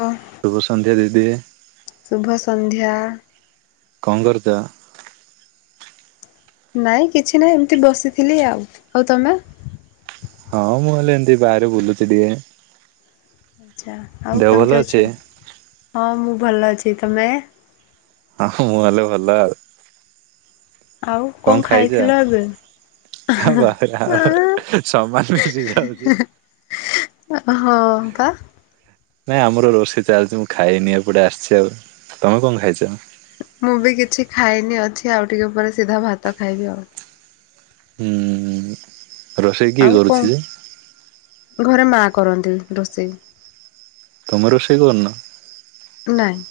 ହଁ ସୁଭ ସନ୍ଧ୍ୟା ଦିଦି। ଶୁଭ ସନ୍ଧ୍ୟା। କଁ କରୁଚ? ନାଇଁ କିଛି ନାଇଁ ଏମିତି ବସିଥିଲି ଆଉ। ଆଉ ତମେ? ହଁ ମୁଁ ହେଲେ ଏମ୍ତି ବାହାରେ ବୁଲୁଚି ଟିକେ। ଆଚ୍ଛା ଆଉ ଦେହ ଭଲ କେମ୍ତି ଅଛି? ଅଛ ହଁ ମୁଁ ଭଲ ଅଛି ତମେ। ହଁ ମୁଁ ହେଲେ ଭଲ ଆଉ। ଆଉ କଁ ଖାଇଥିଲ ଏବେ? ହଁ ବା ସମାନ୍ ମିସି ଯାଉଚି। ହଁ ପା। ନାଇଁ ଆମର ରୋଷେଇ ଚାଲ୍ ଚି ମୁଁ ଖାଇନି ଏପଟେ ଆସିଛି ଆଉ ତମେ କଁ ଖାଇଚ? ମୁଁ ବି କିଛି ଖାଇନି ଅଛି ଆଉ ଟିକେ ଉପ ସିଧା ଭାତ ଖାଇବି ଆଉ। ହୁଁ। ରୋଷେଇ କିଏ ଆଉ କଁ କରୁଛି ଯେ ଘରେ ମା କରନ୍ତି ରୋଷେଇ। ତମେ ରୋଷେଇ କରୁନ? ନାଇଁ।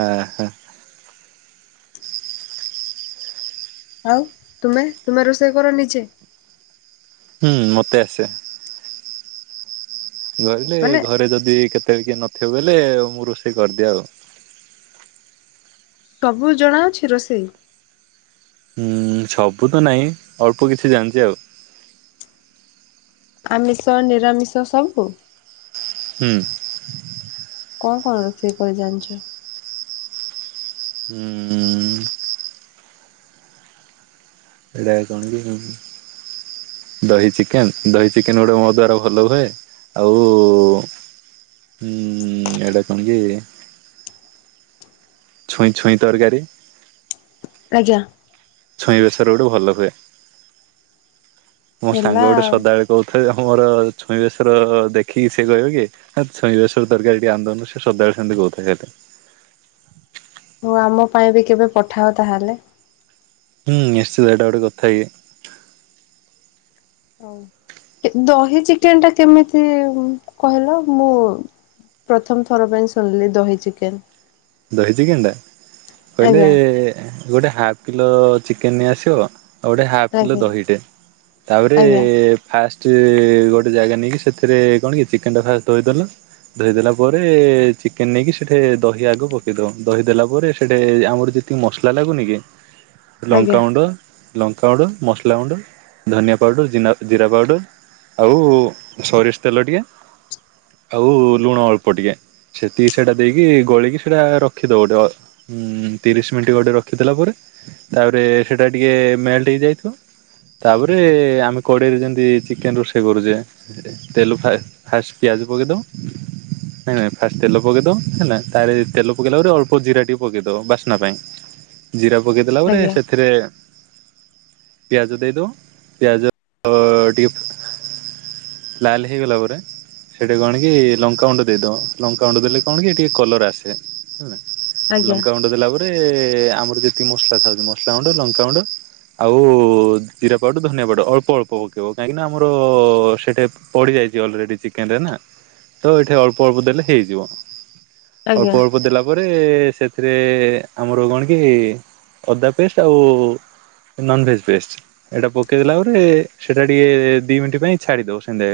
ଆ ହା। ଆଉ ତୁମେ ତୁମେ ରୋଷେଇ କର ନିଜେ? ହୁଁ ମତେ ଆସେ। ଗହିଲେ ମାନେ ଘରେ ଯଦି କେତେବେଳେ କେହି ନଥିବେ ବେଲେ ମୁଁ ରୋଷେଇ କରିଦିଏ ଆଉ। ସବୁ ଜଣା ଅଛି ରୋଷେଇ? ହୁଁ ସବୁ ତ ନାହିଁ ଅଳ୍ପ କିଛି ଜାଣିଚି ଆଉ। ଆମିଷ ନିରାମିଷ ସବୁ? ହୁଁ। କଣ କଣ ରୋଷେଇ କରି ଜାଣିଚୁ? ହୁଁ ଉଁ। ହେଲେ କଣ କି ଦହି ଚିକେନ୍ ଦହି ଚିକେନ୍ ଗୋଟେ ମୋ ଦ୍ଵାରା ଭଲ ହୁଏ। ଆଉ ହୁଁ ଏଟା କଣ କି ଛୁଇଁ ଛୁଇଁ ତରକାରୀ। ଆଜ୍ଞା। ଛୁଇଁ ବେଶର ଗୋଟେ ଭଲ ହୁଏ ମୋ ସାଙ୍ଗ ହେଲା ଗୋଟେ ଆଉ। ସଦାବେଳେ କହୁଥାଏ ଯେ ମୋର ଛୁଇଁ ବେଶର ଦେଖିକି ସେ କହିବ କି ଛୁଇଁ ବେଶର ତର୍କାରୀ ଟିକେ ଆଣିଦୋଉନୁ ସେ ସଦାବେଳେ ସେମତି କହୁଥାଏ। ହୋଉ ଆମ ପାଇଁ ବି କେବେ ପଠାଅ ତାହେଲେ। ହୁଁ ନିଶ୍ଚିତ ଏଟା ଗୋଟେ କଥା କି। ହୋଉ କେ ଦହି ଚିକେନ ଟା କେମିତି କହିଲ ମୁଁ ପ୍ରଥମ୍ ଥର ପାଇଁ ଶୁଣିଲି ଦହି ଚିକେନ୍। ଦହି ଚିକେନ୍ ଟା କହିଲେ ଆଜ୍ଞା ଗୋଟେ ହାଫ୍ କିଲୋ ଚିକେନ୍ ନେଇ ଆସିବ। ଆଉ ଗୋଟେ ହାଫ୍ କିଲୋ ଆଜ୍ଞା ଦହିଟେ ତାପରେ ଆଜ୍ଞା ଫାଷ୍ଟ୍ ଗୋଟେ ଜାଗା ନେଇକି ସେଥିରେ କଣ କି ଚିକେନ୍ ଟା ଫାଷ୍ଟ ହୋଇଦେଲ। ଧୋଇଦେଲା ପରେ ଚିକେନ୍ ନେଇକି ସେଠି ଦହି ଆଗ ପ କିଦୋଉ ଦହି ଦେେଲା ପରେ ସେଇଠି ଆମର୍ ଯେତିକି ମସ୍ଲା ଲାଗୁନି କି ଆଜ୍ଞା ଲଙ୍କାାଗୁଣ୍ଡ ଲଙ୍କା ଗୁଣ୍ଡ ମସ୍ଲା ଗୁଣ୍ଡ ଧନିଆ ପାଉଡ଼ର ଜିନା ଜିରା ପାଉଡ଼ର୍ ଆଉ ସୋରିଷ୍ ତେଲ ଟିକେ ଆଉ ଲୁଣ ଅଳ୍ପ ଟିକେ ସେତିକି ସେଇଟା ଦେଇକି ଗୋଳେଇକି ସେଇଟା ରଖିଦବ ଟେ ଉଁ ତିରିଶ୍ ମିନ୍ଟି ଗୋଟେ ରଖିଦେଲା ପରେ ତାପରେ ସେଟା ଟିକେ ମେଲ୍ଟ୍ ହେଇ ଯାଇଥିବ। ତାପରେ ଆମେ କଡେଇରେ ଯେମିତି ଚିକେନ ରୋଷେଇ କରୁଛେ ତେଲୁ-ପାଷ୍ଟ, ଫାଷ୍ଟ୍ ପିଆଜ ପକେଇ ଦବ ନାଇ ନାଇଁ ଫାଷ୍ଟ୍ ତେଲ ପକେଇ ଦବ ହେଲା ତାରେ ତେଲ ପକେଇଲା ପରେ ଅଳ୍ପ ଜିରା ଟିକେ ପକେଇଦବ ବାସ୍ନା ପାଇଁ ଜିରା ପକେଇ ଦେଲା ପରେ ଆଜ୍ଞା ସେଥିରେ ପିଆଜ ଦେଇଦବ, ପିଆଜ ଅ-ଅ ଟିକେ ଲାଲ୍ ହେଇଗଲା ପରେ ସେଠି କଣ କି ଲଙ୍କା ଗଣ୍ଡ ଦେଇ ଦବ, ଲଙ୍କା ଗଣ୍ଡ ଦେଲେ କଣ କି ଟିକେ କଲର ଆସେ ହେଲା ଆଜ୍ଞା ଲଙ୍କା ଗୁଣ୍ଡ ଦେଲା ପରେ ଆମର ଯେତିକି ମସଲା ଖାଉଛି ମସଲା ଗୁଣ୍ଡ ଲଙ୍କାଗୁଣ୍ଡ ଆଉ ଜିରାପଉଡର ଧନିଆ ପାଉଡର ଅଳ୍ପ ଅଳ୍ପ ପକେଇବ କାହିଁକି ନା ଆମର ସେଠା ପଡିଯାଇଛି ଅଲରେଡି ଚିକେନ୍ ରେ ନା ତ ଏଠି ଅଳ୍ପ ଅଳ୍ପ ଦେଲେ ହେଇଯିବ। ଆଜ୍ଞା ଅଳ୍ପ ଅଳ୍ପ ଦେଲା ତାପରେ ସେଥିରେ ଆମର କଣ କି ଅଦା ପେଷ୍ଟ ଆଉ ନନ୍ ଭେଜ୍ ପେଷ୍ଟ ଏଇଟା ପକେଇଦଲା ପରେ ସେଟା ଟିକେ ଦି ମିନିଟ ପାଇଁ ଛାଡି ଦବ ସେନ୍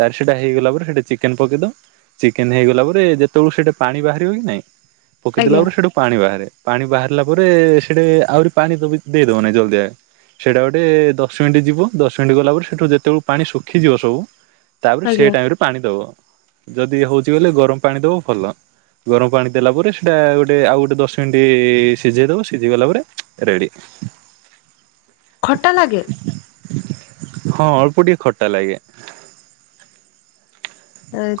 ତାର ସେଇଟା ହେଇଗଲା ପରେ ସେଟି ଚିକେନ୍ ପକେଇ ଦବ ଚିକେନ୍ ହେଇଗଲା ପରେ ଯେତେବେଳୁ ସେଟା ପାଣି ବାହାରିବ କି ନାଇଁ, ପକେଇଦେଲା ଆଜ୍ଞା ପରେ ସେଠୁ ପାଣି ବାହାରେ ପାଣି ବାହାରିଲା ପରେ ସେଠେ ଆହୁରି ପାଣି ତ ଦେଇଦବନାଇଁ ଜଲଦି ଯ ସେଇଟା ଗୋଟେ ଦଶ ମିନିଟ୍ ଯିବ ଦଶ ମିନିଟ୍ ଗଲା ପରେ ସେଠୁ ଯେତେବେଳଳେ ପାଣି ଶୁଖିଯିବ ସବୁ ତାପରେ ଆଜ୍ଞା ସେଇ ଟାଇମ୍ରରେ ପାଣି ଦେବ। ଯଦି ହେଉଛି ଗଲେ ଗରମ ପାଣି ଦେବ ଭଲ ଗରମ ପାଣି ଦେଲା ପରେ ସେଇଟା ଗୋଟେ ଆଉ ଗୋଟେ ଦଶ ମିନିଟ୍ ସିଝେଇ ଦେବ ସିଝେଇଗଲା ପରେ ରେଡ଼ି। ଖଟା ନାଗେ। ହଁ ଅଳ୍ପ ଟିକେ ଖଟା ଲାଗେ।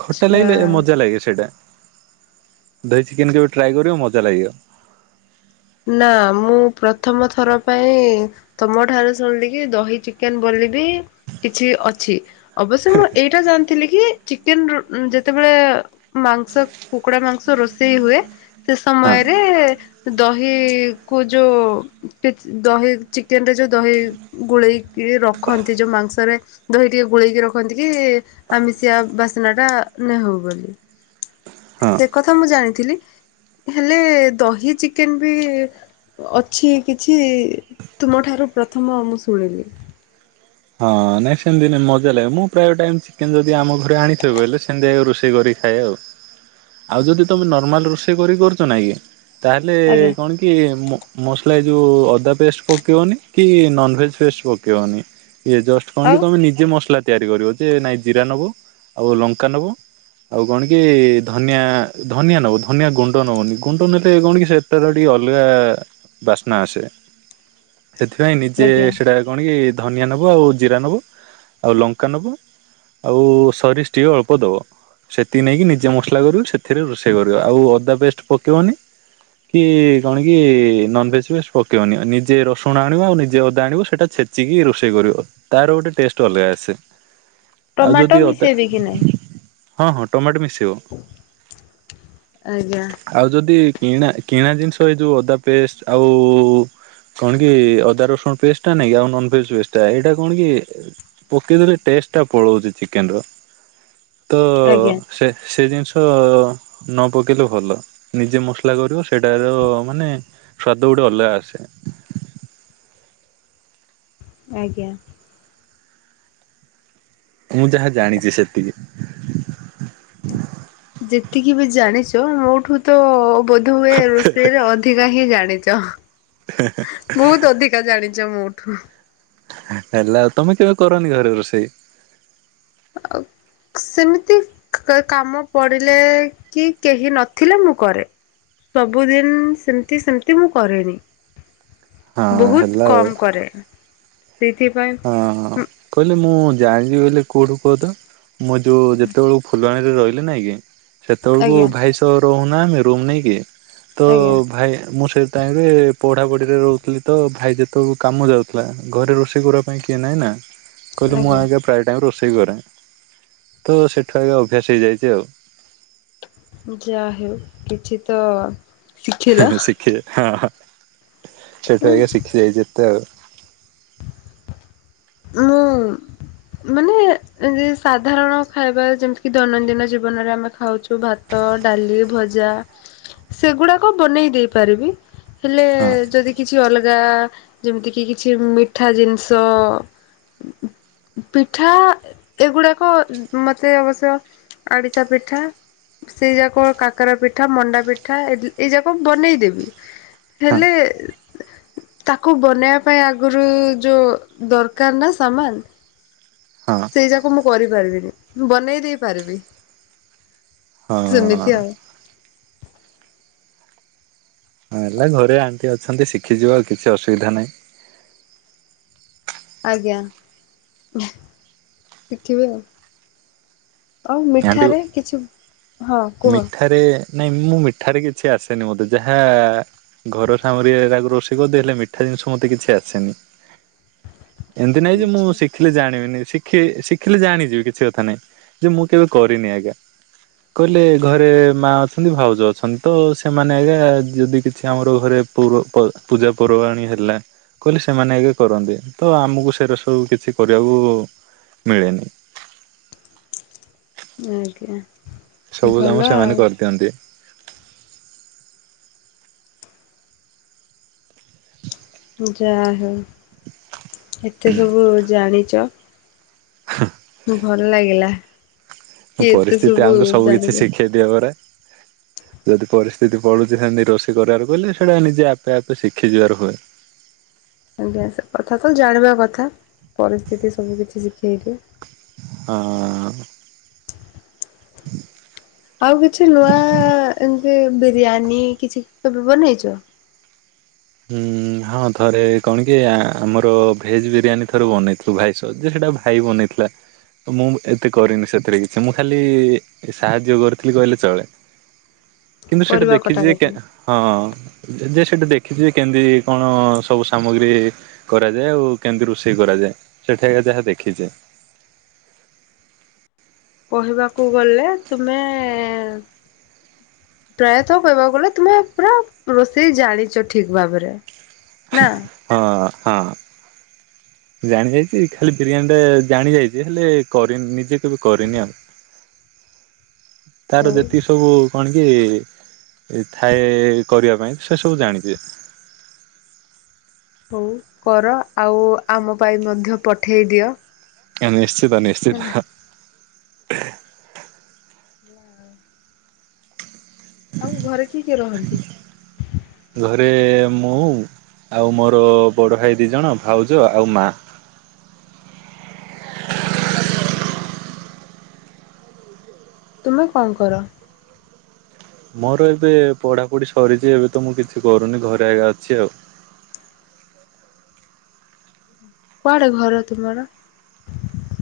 ଖଟା ଲାଗିଲେ ମଜା ଲାଗିବ ସେଇଟା, ଦହି ଚିକେନ୍ କେବେ ଟ୍ରାଏ କରିବ ମଜା ଲାଗିବ। ନା ମୁଁ ପ୍ରଥମ ଥର ପାଇଁ ତମ ଠାରୁ ଶୁଣିଲ କି ଦହି ଚିକେନ୍ ବୋଲି ବି କିଛି ଅଛି ଅବଶ୍ୟ ମୁଁ ଏଇଟା ଜାଣିଥିଲି କି ଚିକେନ୍ ଯେତେବେଳେ ମାଂସ କୁକୁଡା ମାଂସ ରୋଷେଇ ହୁଏ ସେ ହଁ ସମୟରେ ଦହି କୁ ଯୋଉ ଦହି ଚିକେନ୍ ରେ ଯୋଉ ଦହି ଗୋଳେଇକି ରଖନ୍ତି ଯୋଉ ମାଂସରେ ଦହି ଟିକେ ଗୋଳେଇକି ରଖନ୍ତି କି ଆମିଷିଆ ବାସ୍ନା ଟା ନହଉ ବୋଲି। ହଁ। ସେ କଥା ମୁଁ ଜାଣିଥିଲି, ହେଲେ ଦହି ଚି କେନ୍ ବି ଅଛି କିଛି ତୁମଠାରୁ ପ୍ରଥମ ମୁଁ ଶୁଣିଲି। ହଁ ନାଇଁ ସେମିତି ନାଇଁ ମଜା ଲାଗେ। ମୁଁ ପ୍ରାୟ ଟାଇମ୍ ଯଦି ଆମ ଘରେ ଆଣିଥିବ କହିଲେ ସେମିତିଆ ରୋଷେଇ କରି ଖାଏ ଆଉ, ଆଉ ଯଦି ତମେ ନର୍ମାଲ ରୋଷେଇ କରି କରୁଛ ନାକି ତାହେଲେ ଆଜ୍ଞା କଣ କି ମସଲା ଏ ଯେଉଁ ଅଦା ପେଷ୍ଟ ପକାଇବନି କି ନନ୍ଭେଜ୍ ପେଷ୍ଟ ପକାଇବନି। ଇଏ ଜଷ୍ଟ କଣ କି ଆଉ ତମେ ନିଜେ ମସଲା ତିଆରି କରିବ, ଯେ ନାଇଁ ଜିରା ନବ ଆଉ ଲଙ୍କା ନବ ଆଉ କଣ କି ଧନିଆ ଧନିଆ ନବ ଧନିଆ ଗୁଣ୍ଡ ନବନି ଗୁଣ୍ଡ ନେଲେ କଣ କି ସେ ଟର ଟିକେ ଅଲଗା ବାସ୍ନା ଆସେ। ସେଥିପାଇଁ ନିଜେ ଆଜ୍ଞା ସେଇଟା କଣ କି ଧନିଆ ନେବ ଆଉ ଜିରା ନେବ ଆଉ ଲଙ୍କା ନବ ଆଉ ସରିଷ ଟିକେ ଅଳ୍ପ ଦବ। ସେତିି ନେଇକି ନିଜେ ମସଲା କରିବ ସେଥିରେ ରୋଷେଇ କରିବ ଆଉ ଅଦା ପେଷ୍ଟ ପକାଇବନି କି କଣ କି ନନ୍ ଭେଜ୍ ପେଷ୍ଟ ପକେଇବନି, ନିଜେ ରସୁଣ ଆଣିବ ଆଉ ନିଜେ ଅଦା ଆଣିବ, ସେଇଟା ଛେ ଚିକି ରୋଷେଇ କରିବ, ତାର ଗୋଟେ ଟେଷ୍ଟ ଅଲଗା ଆସେ। ଆଉ ଟମାଟୋ ଯଦି ଅଦା ମିଶେଇବେ କି ନାହିଁ? ହଁ ହଁ ଟମାଟୋ ମିଶିବ ଆଜ୍ଞା। ଆଉ ଯଦି କିଣା କିଣା ଜିନିଷ ଏଇ ଯଉ ଅଦା ପେଷ୍ଟ ଆଉ କଣ କି ଅଦା ରସୁଣ ପେଷ୍ଟ ଟା ନାଇ କି ଆଉ ନନ ଭେଜ ପେଷ୍ଟ ଏଇଟା କଣ କି ପକେଇଦେଲେ ଟେଷ୍ଟ ଟା ପଳଉଛି ଚିକେନର ତ ଆଜ୍ଞା ସେ ସେ ଜିନିଷ ନ ପକେଇଲେ ଭଲ ନିଜେ ମସଲା କରିବ ସେଟାର ମାନେ ସ୍ୱାଦ ଗୋଟେ ଅଲଗା ଆସେ। ଆଜ୍ଞା। ମୁଁ ଯାହା ଜାଣିଛି ସେତିକି ଯେତିକି ବି ଜାଣିଛ ମୋ ଠୁ ତ ବୋଧ ହୁଏ ରୋଷେଇରେ ଅଦ୍ ଅଧିକା ହିଁ ଜାଣିଛ ବହୁତ ଅଧିକା ଜାଣିଛ ମୋଠୁ। ହେଲା ଆଉ ତମେ କେବେ କରନି ଘରେ ରୋଷେଇ? ଆଉ ସେମିତି କାମ ପଡ଼ିଲେ କି କେହି ନଥିଲେ ମୁଁ କରେ। ସବୁଦିନ ସେମିତି ସେମିତି ମୁଁ କରେନି। ହଁ ବହୁତ ହେଲା ଆଉ କମ କରେ ସେଇଥିପାଇଁ ହଁ କହିଲେ ମୁଁ ଜାଣିଛିି ବୋଲି କୋଉଠୁ କୁହ ତ? ମୁଁ ଯୋଉ ଯେତେବେଳକୁ ଫୁଲବାଣୀରେ ରହିଲି ନାଇଁ କି ସେତେବେଳକୁ ଆଜ୍ଞା ଭାଇ ତ ରହୁନା ଆମେ ରୁମ ନେଇକିି ତ ଆଜ୍ଞା ଭାଇ ମୁଁ ସେ ଟାଇମରେ ପଢ଼ାପଢ଼ିରେ ରହୁଥିଲି ତ ଭାଇ ଯେତେବେଳେକୁ କାମ ଯାଉଥିଲା ଘରେ ରୋଷେଇ କରିବା ପାଇଁ କିଏ ନାଇଁ ନା କହିଲି ମୁଁ ଆଜ୍ଞା ଆଗେ ପ୍ରାଏ ଟାଇମ୍ ରୋଷେଇ କରେ ତ ସେଠୁ ଆଗ ଅଭ୍ୟାସ ହେଇଯାଇଛି ଆଉ। ଯାହାହେଉ କିଛି ତ ଶିଖିଲ ଶିଖିଲି ହଁ ସେଠୁ ଆଜ୍ଞା ଶିଖି ଯାଇଛିତ ଆଉ। ମୁଁ ମାନେ ସାଧାରଣ ଖାଇବା ଯେମିତି କିି ଦୈନନ୍ଦିନ ଜୀବନରେ ଆମେ ଖାଉଛୁ ଭାତ ତ ଡାଲି ଭଜା ସେଗୁଡାକ ବନେଇ ଦେଇପାରିବି ହେଲେ ହଁ ଯଦି କିଛି ଅଲଗା ଯେମିତି କିି କିଛି ମିଠା ଜିନିଷ ହୁଁ ପିଠା ଏଗୁଡାକ ମତେ ଅବଶ୍ୟ ଆରିସା ପିଠା ସେଇ ଯାକ କାକରା ପିଠା ମଣ୍ଡା ପିଠା ଏଇ ଯାକ ବନେଇଦେବି ହଁ ହେଲେ ତାକୁ ବନେଇବା ପାଇଁ ଆଗରୁ ଯୋଉ ଦରକାର କାର ନା ସାମାନ ହଁ ସେଇ ଯାକୁ ମୁଁ କରିପାରିବିନି ବନେଇ ଦେଇପାରିବି। ହଁ। ହଁ ହେଲା ଘରେ ଆଣ୍ଟି ଅଛନ୍ତି ଶିଖିଯିବ ଆଉ କିଛି ଅସୁବିଧା ନାହିଁ। ଆଜ୍ଞା ଶିଖିବି ଆଉ। ଆଉ ଆଣ୍ଟି ମିଠାରେ କିଛି? ହଁ କୁହ ମିଠାରେ ନାଇଁ ମୁଁ ମିଠାରେ କିଛି ଆସେନି ମତେ। ଯାହା ଘର ସାମଗ୍ରିରେ ରୋଷେଇ କରିଦେବି ହେଲେ ମିଠା ଜିନିଷ ମତେ କିଛି ଆସେନି। ଏମତି ନାଇଁ ଯେ ମୁଁ ଆଛା ଶିଖି ଶିଖିଲେ ଜାଣିବିନି ଶିଖି ଶିଖିଲେ ଜାଣିଯିବି କିଛି କଥା ନାଇଁ ଯେ ମୁଁ କେବେ କରିନି ଆଜ୍ଞା। କହିଲେ ଘରେ ମା ଅଛନ୍ତି ଭାଉଜ ଅଛନ୍ତି ତ ସେମାନେ ଆଜ୍ଞା ଯଦି କିଛି ଆମର ଘରେ ପୁଃ ପ ପୂଜା ପର୍ବାଣୀ ହେଲା କହିଲେ ସେମାନେ ଆଜ୍ଞା କରନ୍ତି। ତ ଆମକୁ ସେଗୁରା ସବୁ କିଛି କରିବାକୁ ମିଳେନି। ଆଜ୍ଞା। ସବୁ ଭଲ କାମ ଆଉ ସେମାନେ କରିଦିଅନ୍ତି। ଯାହାହଉ ଏତେ ସବୁ ଜାଣିଛ। ହୁ। ଭଲ ଲାଗିଲା। କି ଏତେ ପରିସ୍ଥିତି ଆମକୁ ସବୁ କିଛି ଜାଣିଲେ ଶିଖେଇ ଦିଏ ପରା। ଯଦି ପରିସ୍ଥିତି ପଡୁଛି ସେମତି ରୋଷେଇ କରିବାର କହିଲେ ସେଇଟା ନିଜେ ଆପେ ଆପେ ଶିଖିଯିବାର ହୁଏ। ଆଜ୍ଞା ସେ କଥା ତ ଜାଣିବା କଥା ପରିସ୍ଥିତି ସବୁ କିଛି ଶିଖେଇଦିଏ। ହଁ। ଆଉ କିଛି ନୂଆ ଏମିତି ବିରିୟାନୀ କିଛି କେବେ ବନେଇଛ? ହଁ ଥରେ କଣ କି ଆମର ଭେଜ୍ ବିରିୟାନୀ ଥରେ ବନେଇଥି ଶୁଭାଇ ସଜ୍‌ ସେଇଟା ଭାଇ ବନେଇଥିଲା। ତ ମୁଁ ଏତେ କରିନି ସେଥିରେ କିଛି ମୁଁ ଖାଲି ସାହାଯ୍ୟ କରିଥିଲି କହିଲେ ଚଳେ। କିନ୍ତୁ ସେଠା ପରିବା ଦେଖିଛି ଯେ କଟାକଟି ହଁ ଯେ ସେଠା ଦେ କିଛି କେମିତି କଣ ସବୁ ସାମଗ୍ରୀ। କରାଯାଏ ଆଉ କେମିତି ରୋଷେଇ କରାଯାଏ ସେଠା ଯାହା ଦେଖିଛେ। କହିବାକୁ ଗଲେ ତୁମେ। ପ୍ରାୟତଃ କହିବାକୁ ଗଲେ ତୁମେ ପୁରା ରୋଷେଇ ଜାଣିଛ ଠିକ୍‌ ଭାବରେ ନା। ହଁ ହଁ। ଜାଣି ଯାଇଛି ଖାଲି ବିରିୟାନୀ ଟା ଜାଣି ଯାଇଛି ହେଲେ କରିନି ନିଜେ କେବେ କରିନି ଆଉ। ତାର ହଉ ଯେତିକି ସବୁ କଣ କି ଥାଏ କରିବା ପାଇଁ ସେସବୁ ଜାଣିଛିି। ହଉ କର ଆଉ ଆମ ପାଇଁ ମଧ୍ୟ ପଠେଇ ଦିଅ। କ୍ୟା ନିଶ୍ଚିତ ନିଶ୍ଚିତ। ହେଲା ନା ଆଉ ଘରେ କିଏ କିଏ ରହନ୍ତି? ଘରେ ମୁଁ ଆଉ ମୋର ବଡ଼ ଭାଇ ଦୁଇଜଣ ଭାଉଜ ଆଉ ମାଆ। ତୁମେ କଣ କର? ମୋର ଏବେ ପଢ଼ାପଢ଼ି ସରିଛି ଏବେ ତ ମୁଁ କିଛି କରୁନି ଘରେ ଆଗା ଅଛି ଆଉ। କୁଆଡେ ଘର ତୁମର?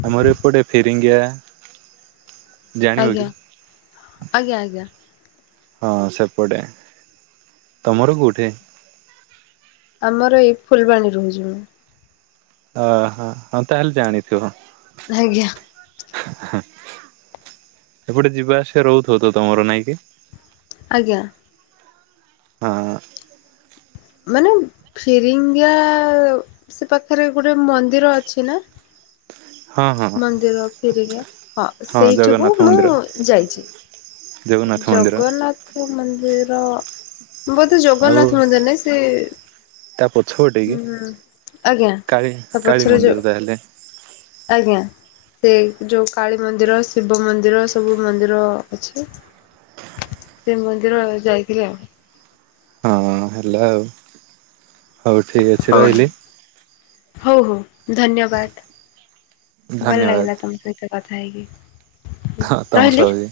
ଆମରି ଏପଟେ ଫିରିଙ୍ଗିଆ। ଜାଣିବ ଆଜ୍ଞା କି? ଆଜ୍ଞା ଆଜ୍ଞା ହଁ ସେପଟେ ତୁମର ଘର କେଉଁଠି? ଆମର ଏଇ ଫୁଲବାଣୀ ରହୁଛି ମୁଁ। ଓହୋ ହଁ ତାହେଲେ ଜାଣିଥିବ। ଆଜ୍ଞା। ଏପଟେ ଯିବା ଆସିବା ରହୁଥିବତ ତମର ନାଇଁ କିି? ଆଜ୍ଞା। ହଁ। ମାନେ ଫିରିଙ୍ଗା ସେ ପାଖରେ ଗୋଟେ ମନ୍ଦିର ଅଛି ନା? ହଁ ହଁ। ମନ୍ଦିର ଫେରିକି ହଁ ସେଇଠିକୁ ଜଗନ୍ନାଥ ମୁଁ ମନ୍ଦିର ଯାଇଛି। ଜଗନ୍ନାଥ ମନ୍ଦିର। ଜଗନ୍ନାଥ ମନ୍ଦିର ବୋଧେ ଆଉ ଜଗନ୍ନାଥ ମନ୍ଦିର ନାଇଁ ସେ ତା ପଛପଟେ କି ହୁଁ ଆଜ୍ଞା କାଳୀ କାଳୀ ତାପଛରେ ମନ୍ଦିର ଯୋଉ ତାହେଲେ ଆଜ୍ଞା। ସେ ଯୋଉ କାଳୀ ମନ୍ଦିର ଶିବ ମନ୍ଦିର ସବୁ ମନ୍ଦିର ଅଛି। ସେ ମନ୍ଦିର ଯାଇଥିଲା। ହଁ ହେଲା ଆଉ ହୋଉ ଠିକ୍ ଅଛି ରହିଲି। ହୋଉ ହୋଉ ଧନ୍ୟବାଦ ଭଲ ଧନ୍ୟବାଦ ଲାଗିଲ ତମସାଙ୍ଗେ ତ କଥା ହେଇକିି। ହଁ ତମସହବି।